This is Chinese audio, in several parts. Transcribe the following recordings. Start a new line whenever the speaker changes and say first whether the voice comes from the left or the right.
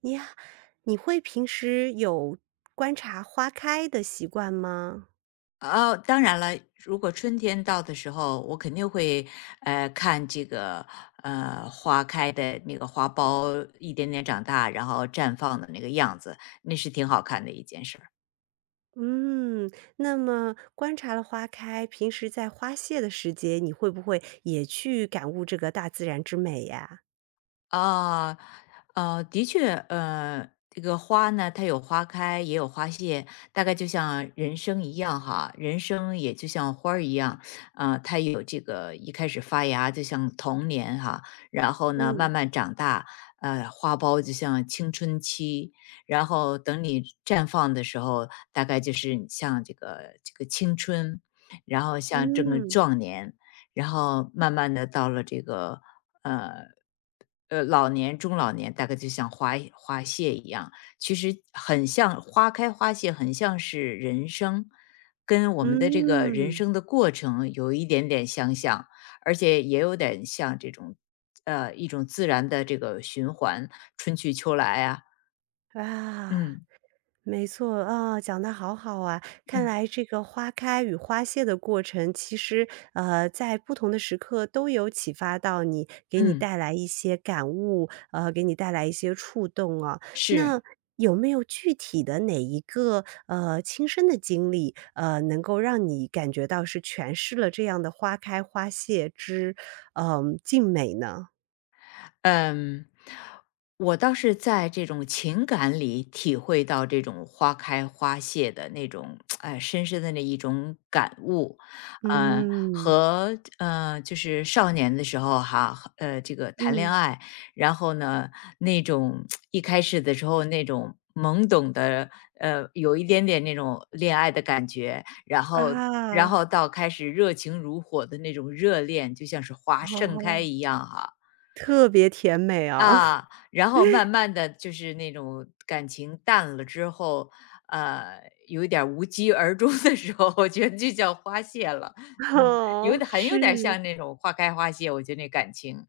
right: 你呀你会平时有观察花开的习惯吗？
left: 哦，当然了，如果春天到的时候，我肯定会看这个花开的那个花苞一点点长大，然后绽放的那个样子，那是挺好看的一件事儿。
right: 嗯，那么观察了花开，平时在花谢的时节，你会不会也去感悟这个大自然之美呀？
left: 啊，的确，这个花呢，它有花开，也有花谢，大概就像人生一样哈，人生也就像花儿一样，它有这个一开始发芽，就像童年哈，然后呢，慢
right: 嗯，
left: 慢长大，花苞就像青春期，然后等你绽放的时候，大概就是像这个青春，然后像这个
right: 嗯，
left: 壮年，然后慢慢的到了这个呃。老年、中老年大概就像花花谢一样，其实很像花开花谢，很像是人生，跟我们的这个人
right: 嗯，
left: 生的过程有一点点相像，而且也有点像这种，一种自然的这个循环，春去秋来啊，
right: 啊。
left: 嗯
right: 没错啊，讲得好好啊！看
left: 嗯
right: 来这个花开与花谢的过程，其实在不同的时刻都有启发到你，给你
left: 嗯，
right: 带来一些感悟，给你带来一些触动啊。
left: 是。
right: 那有没有具体的哪一个亲身的经历，能够让你感觉到是诠释了这样的花开花谢之嗯、静美呢？
left: 嗯，我倒是在这种情感里体会到这种花开花谢的那种，哎，深深的那一种感悟，呃，
right: 嗯
left: 和就是少年的时候哈，这个谈恋
right: 嗯
left: 爱，然后呢，那种一开始的时候那种懵懂的，有一点点那种恋爱的感觉，然后然
right: 啊，
left: 后到开始热情如火的那种热恋，就像是花盛开
right: 哦，
left: 一样哈、
right: 特别甜美啊！
left: 啊，然后慢慢的就是那种感情淡了之后，呃，有一点儿无疾而终的时候，我觉得就叫花谢了。嗯，有
right: 哦，
left: 点很有点
right: 是。
left: 像那种花开花谢，我觉得那感情。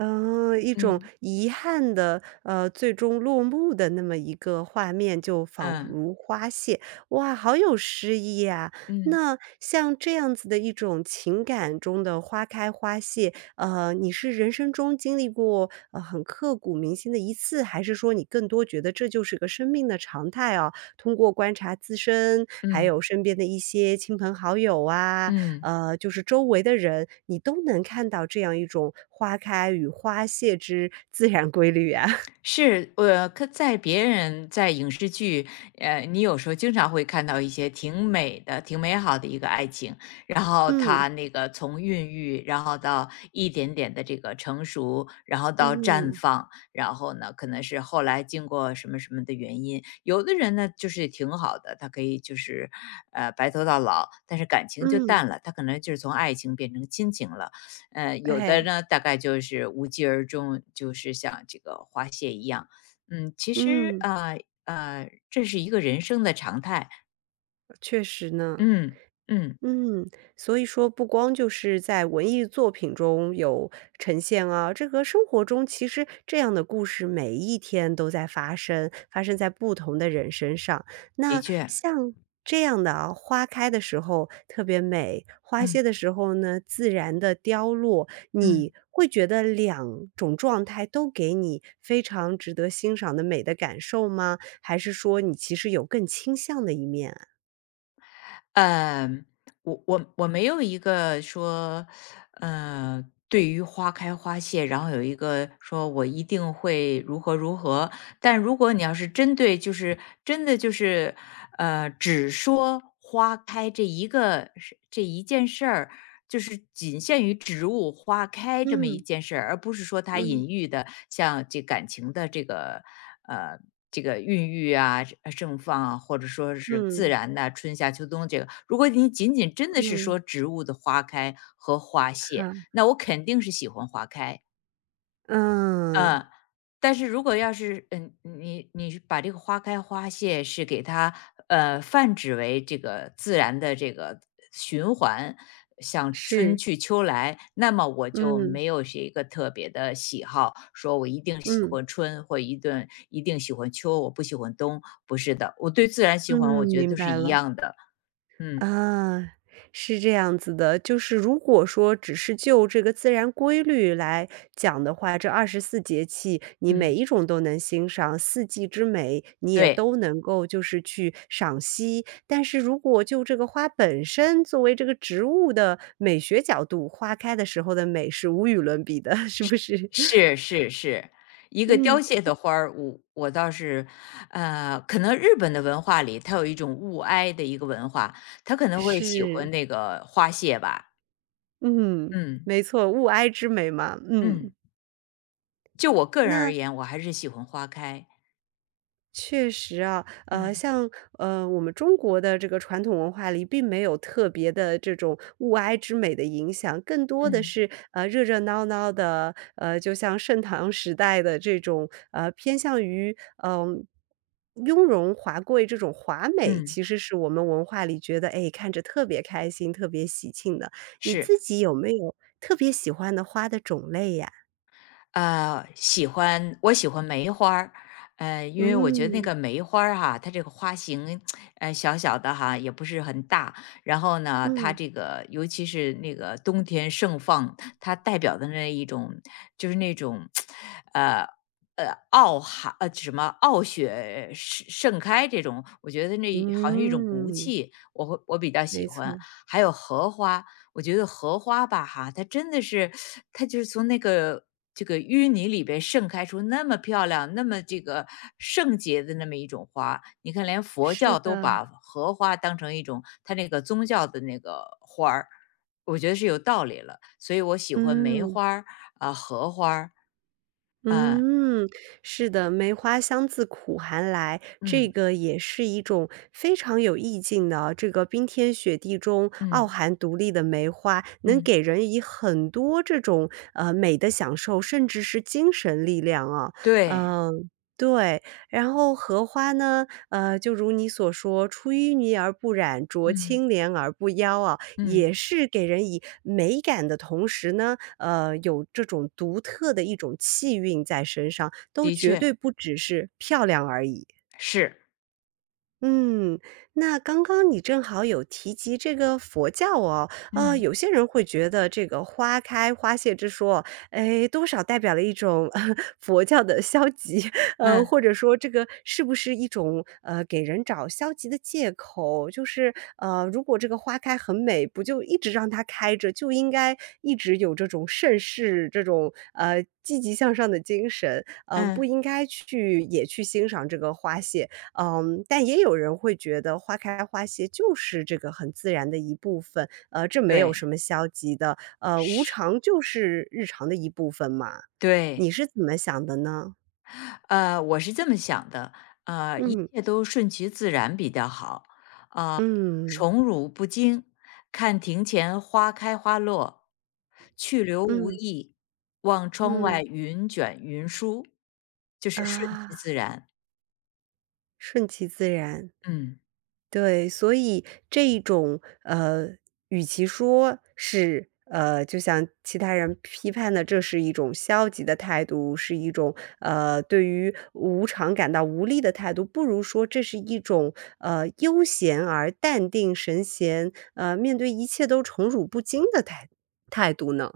right: 嗯，一种
left: 嗯，
right: 遗憾的，最终落幕的那么一个画面，就仿
left: 嗯，
right: 如花谢。哇，好有诗意啊！
left: 嗯，
right: 那像这样子的一种情感中的花开花谢，你是人生中经历过，很刻骨铭心的一次，还是说你更多觉得这就是个生命的常态啊？通过观察自身，还
left: 嗯，
right: 有身边的一些亲朋好友啊，
left: 嗯。
right: 就是周围的人，你都能看到这样一种花开与花谢之自然规律啊。
left: 是，可在别人在影视剧，你有时候经常会看到一些挺美的、挺美好的一个爱情，然后
right: 嗯，
left: 它那个从孕育，然后到一点点的这个成熟，然后到绽
right: 嗯，
left: 放，然后呢，可能是后来经过什么什么的原因，有的人呢就是挺好的，他可以就是，白头到老，但是感情就
right: 嗯，
left: 淡了，他可能就是从爱情变成亲情了。有的
right: 哎，
left: 呢大概就是无疾而终，就是像这个花谢一样。嗯，其实
right: 嗯，
left: 啊呃，这是一个人生的常态。
right: 确实呢。
left: 嗯嗯，
right: 嗯，所以说不光就是在文艺作品中有呈现啊，这个生活中其实这样的故事每一天都在发生，发生在不同的人身上。
left: 的
right: 那
left: 确，
right: 像这样的啊，花开的时候特别美，花
left: 嗯
right: 谢的时候呢，自然的凋落，你
left: 嗯，
right: 会觉得两种状态都给你非常值得欣赏的美的感受吗？还是说你其实有更倾向的一面啊
left: 呃，我没有一个说，呃，对于花开花谢，然后有一个说我一定会如何如何。但如果你要是针对，就是真的就是，只说花开这一个是这一件事儿，就是仅限于植物花开这么一
right: 嗯
left: 件事儿，而不是说它
right: 嗯
left: 隐喻的像这感情的呃这个孕育啊、盛放啊，或者说是自
right: 嗯。
left: 然的、春夏秋冬这个。如果你仅仅真的是
right: 嗯，
left: 说植物的花开和花谢，
right: 好，
left: 那我肯定是喜欢花开，
right: 嗯，
left: 嗯，但是如果要是你把这个花开花谢是给它泛指为这个自然的这个循环，像春
right: 是，
left: 去秋来，那么我就
right: 嗯，
left: 没有是一个特别的喜好，说我一定喜
right: 嗯，
left: 欢春或一顿一定喜欢秋，我不喜欢冬，不是的，我对自然循环
right: 嗯，
left: 我觉得
right: 明
left: 都是
right: 白
left: 一
right: 了。
left: 样的。嗯
right: 啊，是这样子的，就是如果说只是就这个自然规律来讲的话，这二十四节气你每
left: 嗯，
right: 一种都能欣赏，四季之美你也
left: 对。
right: 都能够就是去赏析。但是如果就这个花本身作为这个植物的美学角度，花开的时候的美是无与伦比的，是不是？
left: 是是是，一个
right: 嗯，
left: 凋谢的花儿，我倒是，可能日本的文化里，它有一种物哀的一个文化，他可能会喜欢
right: 是。
left: 那个花谢吧。
right: 嗯，
left: 嗯
right: 没错，物哀之美嘛，嗯。
left: 嗯，就我个人而
right: 那
left: 言，我还是喜欢花开。
right: 确实啊，
left: 嗯
right: 像，我们中国的这个传统文化里并没有特别的这种物哀之美的影响，更多的
left: 嗯
right: 是，热热闹闹的，就像盛唐时代的这种，偏向于，嗯，雍容华贵这种华美，
left: 嗯，
right: 其实是我们文化里觉得，哎，看着特别开心、特别喜庆的。你
left: 是。
right: 自己有没有特别喜欢的花的种类呀？
left: 我喜欢梅花儿，因为我觉得那
right: 嗯。
left: 个梅花儿哈，它这个花型，小小的哈，也不是很大。然后呢，它
right: 嗯，
left: 这个尤其是那个冬天盛放，它代表的那一种，就是那种，呃呃，傲寒什么傲雪盛开这种，我觉得那好像一种骨
right: 嗯，
left: 气，我比较喜
right: 没
left: 欢。
right: 错，
left: 还有荷花，我觉得荷花吧哈，它真的是，它就是从这个淤泥里边盛开出那么漂亮、那么这个圣洁的那么一种花。你看，连佛
right: 是
left: 教都
right: 的，
left: 把荷花当成一种它那个宗教的那个花儿，我觉得是有道理了。所以我喜欢梅
right: 嗯。
left: 花儿啊、荷花儿啊，
right: 嗯，是的，“梅花香自苦寒来”，这
left: 嗯
right: 个也是一种非常有意境的啊这个冰天雪地中傲
left: 嗯
right: 寒独立的梅花，能
left: 嗯，
right: 给人以很多这种，美的享受，甚至是精神力量啊。
left: 对，
right: 嗯，对。然后荷花呢，就如你所说，“出淤泥而不染，濯
left: 嗯
right: 清涟而不妖”啊，
left: 嗯，
right: 也是给人以美感的同时呢，有这种独特的一种气韵在身上，都
left: 的
right: 绝
left: 确
right: 对不只是漂亮而已。
left: 是，
right: 嗯，那刚刚你正好有提及这个佛教哦，
left: 嗯
right: 有些人会觉得这个花开花谢之说，哎，多少代表了一种 佛教的消极，
left: 嗯
right: 或者说这个是不是一种给人找消极的借口？就是如果这个花开很美，不就一直让它开着，就应该一直有这种盛世这种积极向上的精神，不
left: 嗯，
right: 应该去也去欣赏这个花谢。嗯，但也有人会觉得花开花谢就是这个很自然的一部分，这没有
left: 对，
right: 什么消极的，无
left: 是，
right: 常就是日常的一部分嘛。你
left: 对，
right: 是怎么想的呢？
left: 我是这么想的，一
right: 嗯，
left: 切都顺其自然比较好。
right: 嗯，
left: 宠辱不惊，看庭前花开花落；去留无
right: 嗯，
left: 意，望窗
right: 嗯，
left: 外云卷云舒。就是顺其
right: 啊，
left: 自然，
right: 顺其自然。
left: 嗯。
right: 对，所以这一种与其说是就像其他人批判的，这是一种消极的态度，是一种对于无常感到无力的态度，不如说这是一种悠闲而淡定神闲，面对一切都宠辱不惊的态态度呢？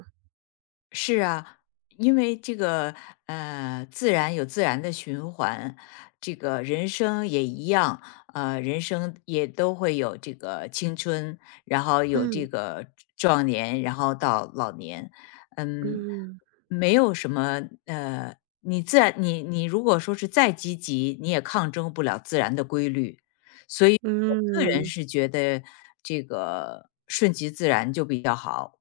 left: 是啊，因为这个自然有自然的循环，这个人生也一样，人生也都会有这个青春，然后有
right: 嗯
left: 这个壮年，然后到老年，嗯，
right: 嗯
left: 没有什么你自然你你如果说是再积极，你也抗争不了自然的规律，所以我个人
right: 嗯。
left: 是觉得这个顺其自然就比较好。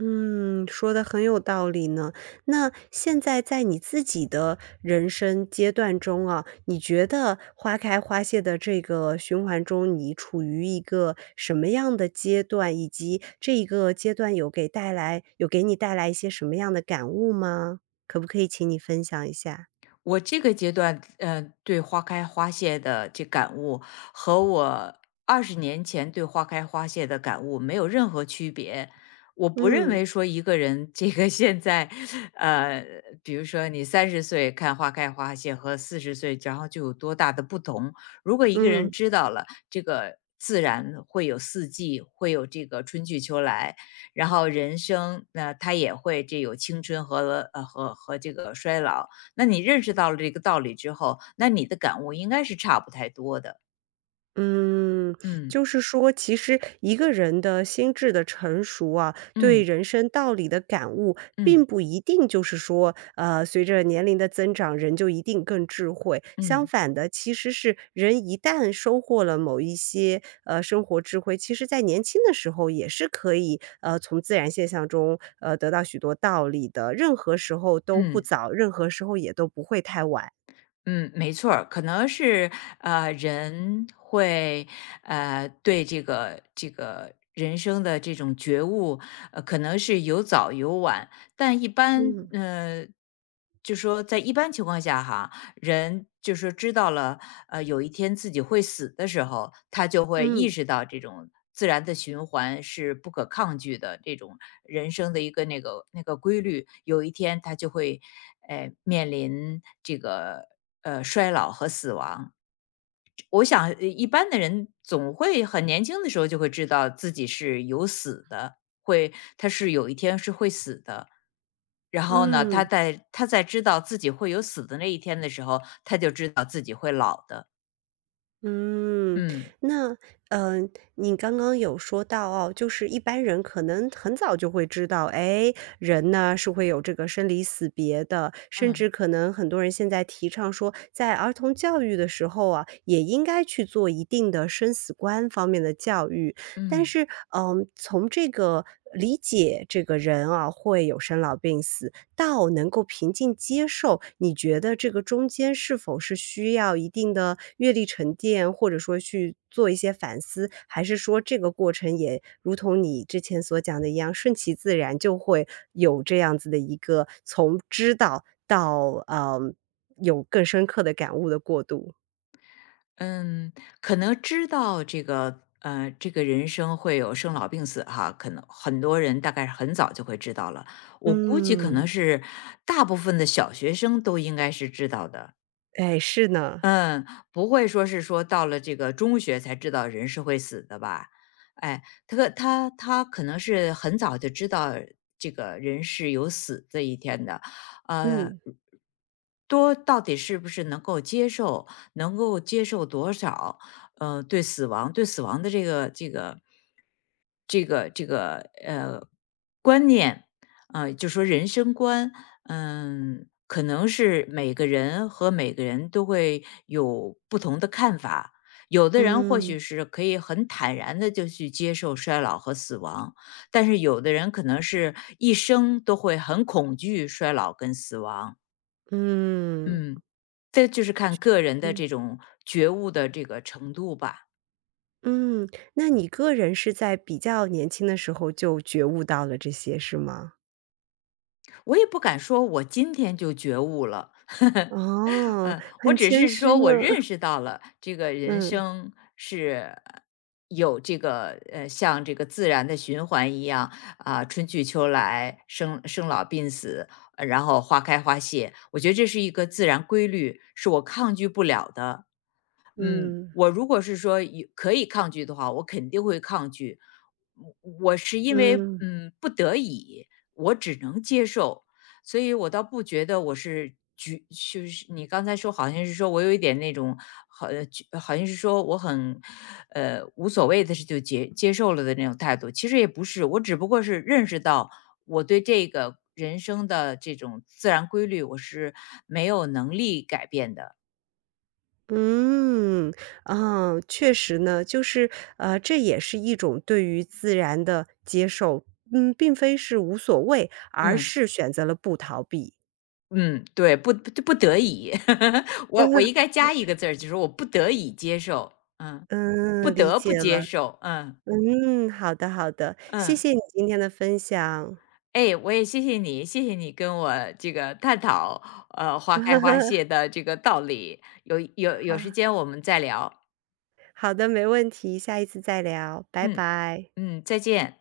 right: 嗯，说的很有道理呢。那现在在你自己的人生阶段中啊，你觉得花开花谢的这个循环中，你处于一个什么样的阶段，以及这一个阶段有给带来有给你带来一些什么样的感悟吗？可不可以请你分享一下？
left: 我这个阶段，对花开花谢的这感悟，和我20年前对花开花谢的感悟没有任何区别。我不认
right: 嗯，
left: 为说一个人这个现在，呃，比如说你30岁看花开花谢和40岁，然后就有多大的不同。如果一个人
right: 嗯。
left: 知道了这个自然会有四季，会有这个春去秋来，然后人生，那、他也会这有青春和这个衰老。那你认识到了这个道理之后，那你的感悟应该是差不太多的。
right: 嗯，
left: 嗯
right: 就是说，其实一个人的心智的成熟啊，对
left: 嗯
right: 人生道理的感悟，
left: 嗯
right: 并不一定就是说，随着年龄的增长，人就一定更智慧。相
left: 嗯
right: 反的，其实是人一旦收获了某一些生活智慧，其实在年轻的时候也是可以从自然现象中得到许多道理的。任何时候都不
left: 嗯
right: 早，任何时候也都不会太晚。
left: 嗯，没错儿，可能是人会对这个人生的这种觉悟，可能是有早有晚，但一般
right: 嗯
left: 就说在一般情况下哈，人就说知道了有一天自己会死的时候，他就会意
right: 嗯
left: 识到这种自然的循环是不可抗拒的，这种人生的一个那个规律，有一天他就会，面临这个衰老和死亡。我想，一般的人总会很年轻的时候就会知道自己是有死的，会他是有一天是会死的。然后呢，他
right: 嗯。
left: 在他在知道自己会有死的那一天的时候，他就知道自己会老的。
right: 嗯，
left: 嗯。
right: 那，嗯，你刚刚有说到哦，就是一般人可能很早就会知道，哎，人呢是会有这个生离死别的，甚至
left: 嗯
right: 可能很多人现在提倡说，在儿童教育的时候啊，也应该去做一定的生死观方面的教育。但
left: 嗯
right: 是，嗯、从这个理解这个人啊，会有生老病死，到能够平静接受，你觉得这个中间是否是需要一定的阅历沉淀，或者说去做一些反思？还是说这个过程也如同你之前所讲的一样，顺其自然就会有这样子的一个从知道到，有更深刻的感悟的过渡？
left: 嗯，可能知道这个这个人生会有生老病死哈，可能很多人大概是很早就会知道了。我估计可能
right: 嗯，
left: 是大部分的小学生都应该是知道的，
right: 哎，是呢，
left: 嗯，不会说是说到了这个中学才知道人是会死的吧？哎，他可能是很早就知道这个人是有死这一天的，呃，
right: 嗯，
left: 多到底是不是能够接受，能够接受多少？对死亡，对死亡的这个呃观念，就说人生观，嗯，可能是每个人和每个人都会有不同的看法。有的人或
right: 嗯，
left: 许是可以很坦然的就去接受衰老和死亡，但是有的人可能是一生都会很恐惧衰老跟死亡。
right: 嗯，
left: 嗯，这就是看个人的
right: 嗯。
left: 这种觉悟的这个程度吧。
right: 嗯，那你个人是在比较年轻的时候就觉悟到了这些，是吗？
left: 我也不敢说我今天就觉悟了，
right: 哦，
left: 嗯，我
right: 很
left: 只
right: 谦
left: 是
right: 虚
left: 说我认
right: 呢。
left: 识到了这个人
right: 嗯，
left: 生是有这个像这个自然的循环一样啊，春去秋来，生老病死，然后花开花谢。我觉得这是一个自然规律，是我抗拒不了的。嗯，
right: 嗯，
left: 我如果是说有可以抗拒的话，我肯定会抗拒。我我是因为
right: 嗯，
left: 不得已，我只能接受，所以我倒不觉得我是局，就是你刚才说好像是说我有一点那种好，局好像是说我很无所谓的事就接受了的那种态度，其实也不是，我只不过是认识到我对这个人生的这种自然规律我是没有能力改变的，
right: 嗯，啊，确实呢，就是，这也是一种对于自然的接受，嗯，并非是无所谓，而
left: 嗯。
right: 是选择了不逃避。
left: 嗯，对，不得已，我应 该加一个字儿，就是我不得已接受，嗯，不
right: 嗯，理
left: 得不
right: 解
left: 接
right: 了。
left: 受，嗯
right: 嗯，好的，好的，谢
left: 嗯。
right: 谢你今天的分享。
left: 哎，我也谢谢你，谢谢你跟我这个探讨，花开花 谢的这个道理，有有
right: 好。
left: 有时间我们再聊，
right: 好的，没问题，下一次再聊，拜
left: 嗯
right: 拜。
left: 嗯，再见。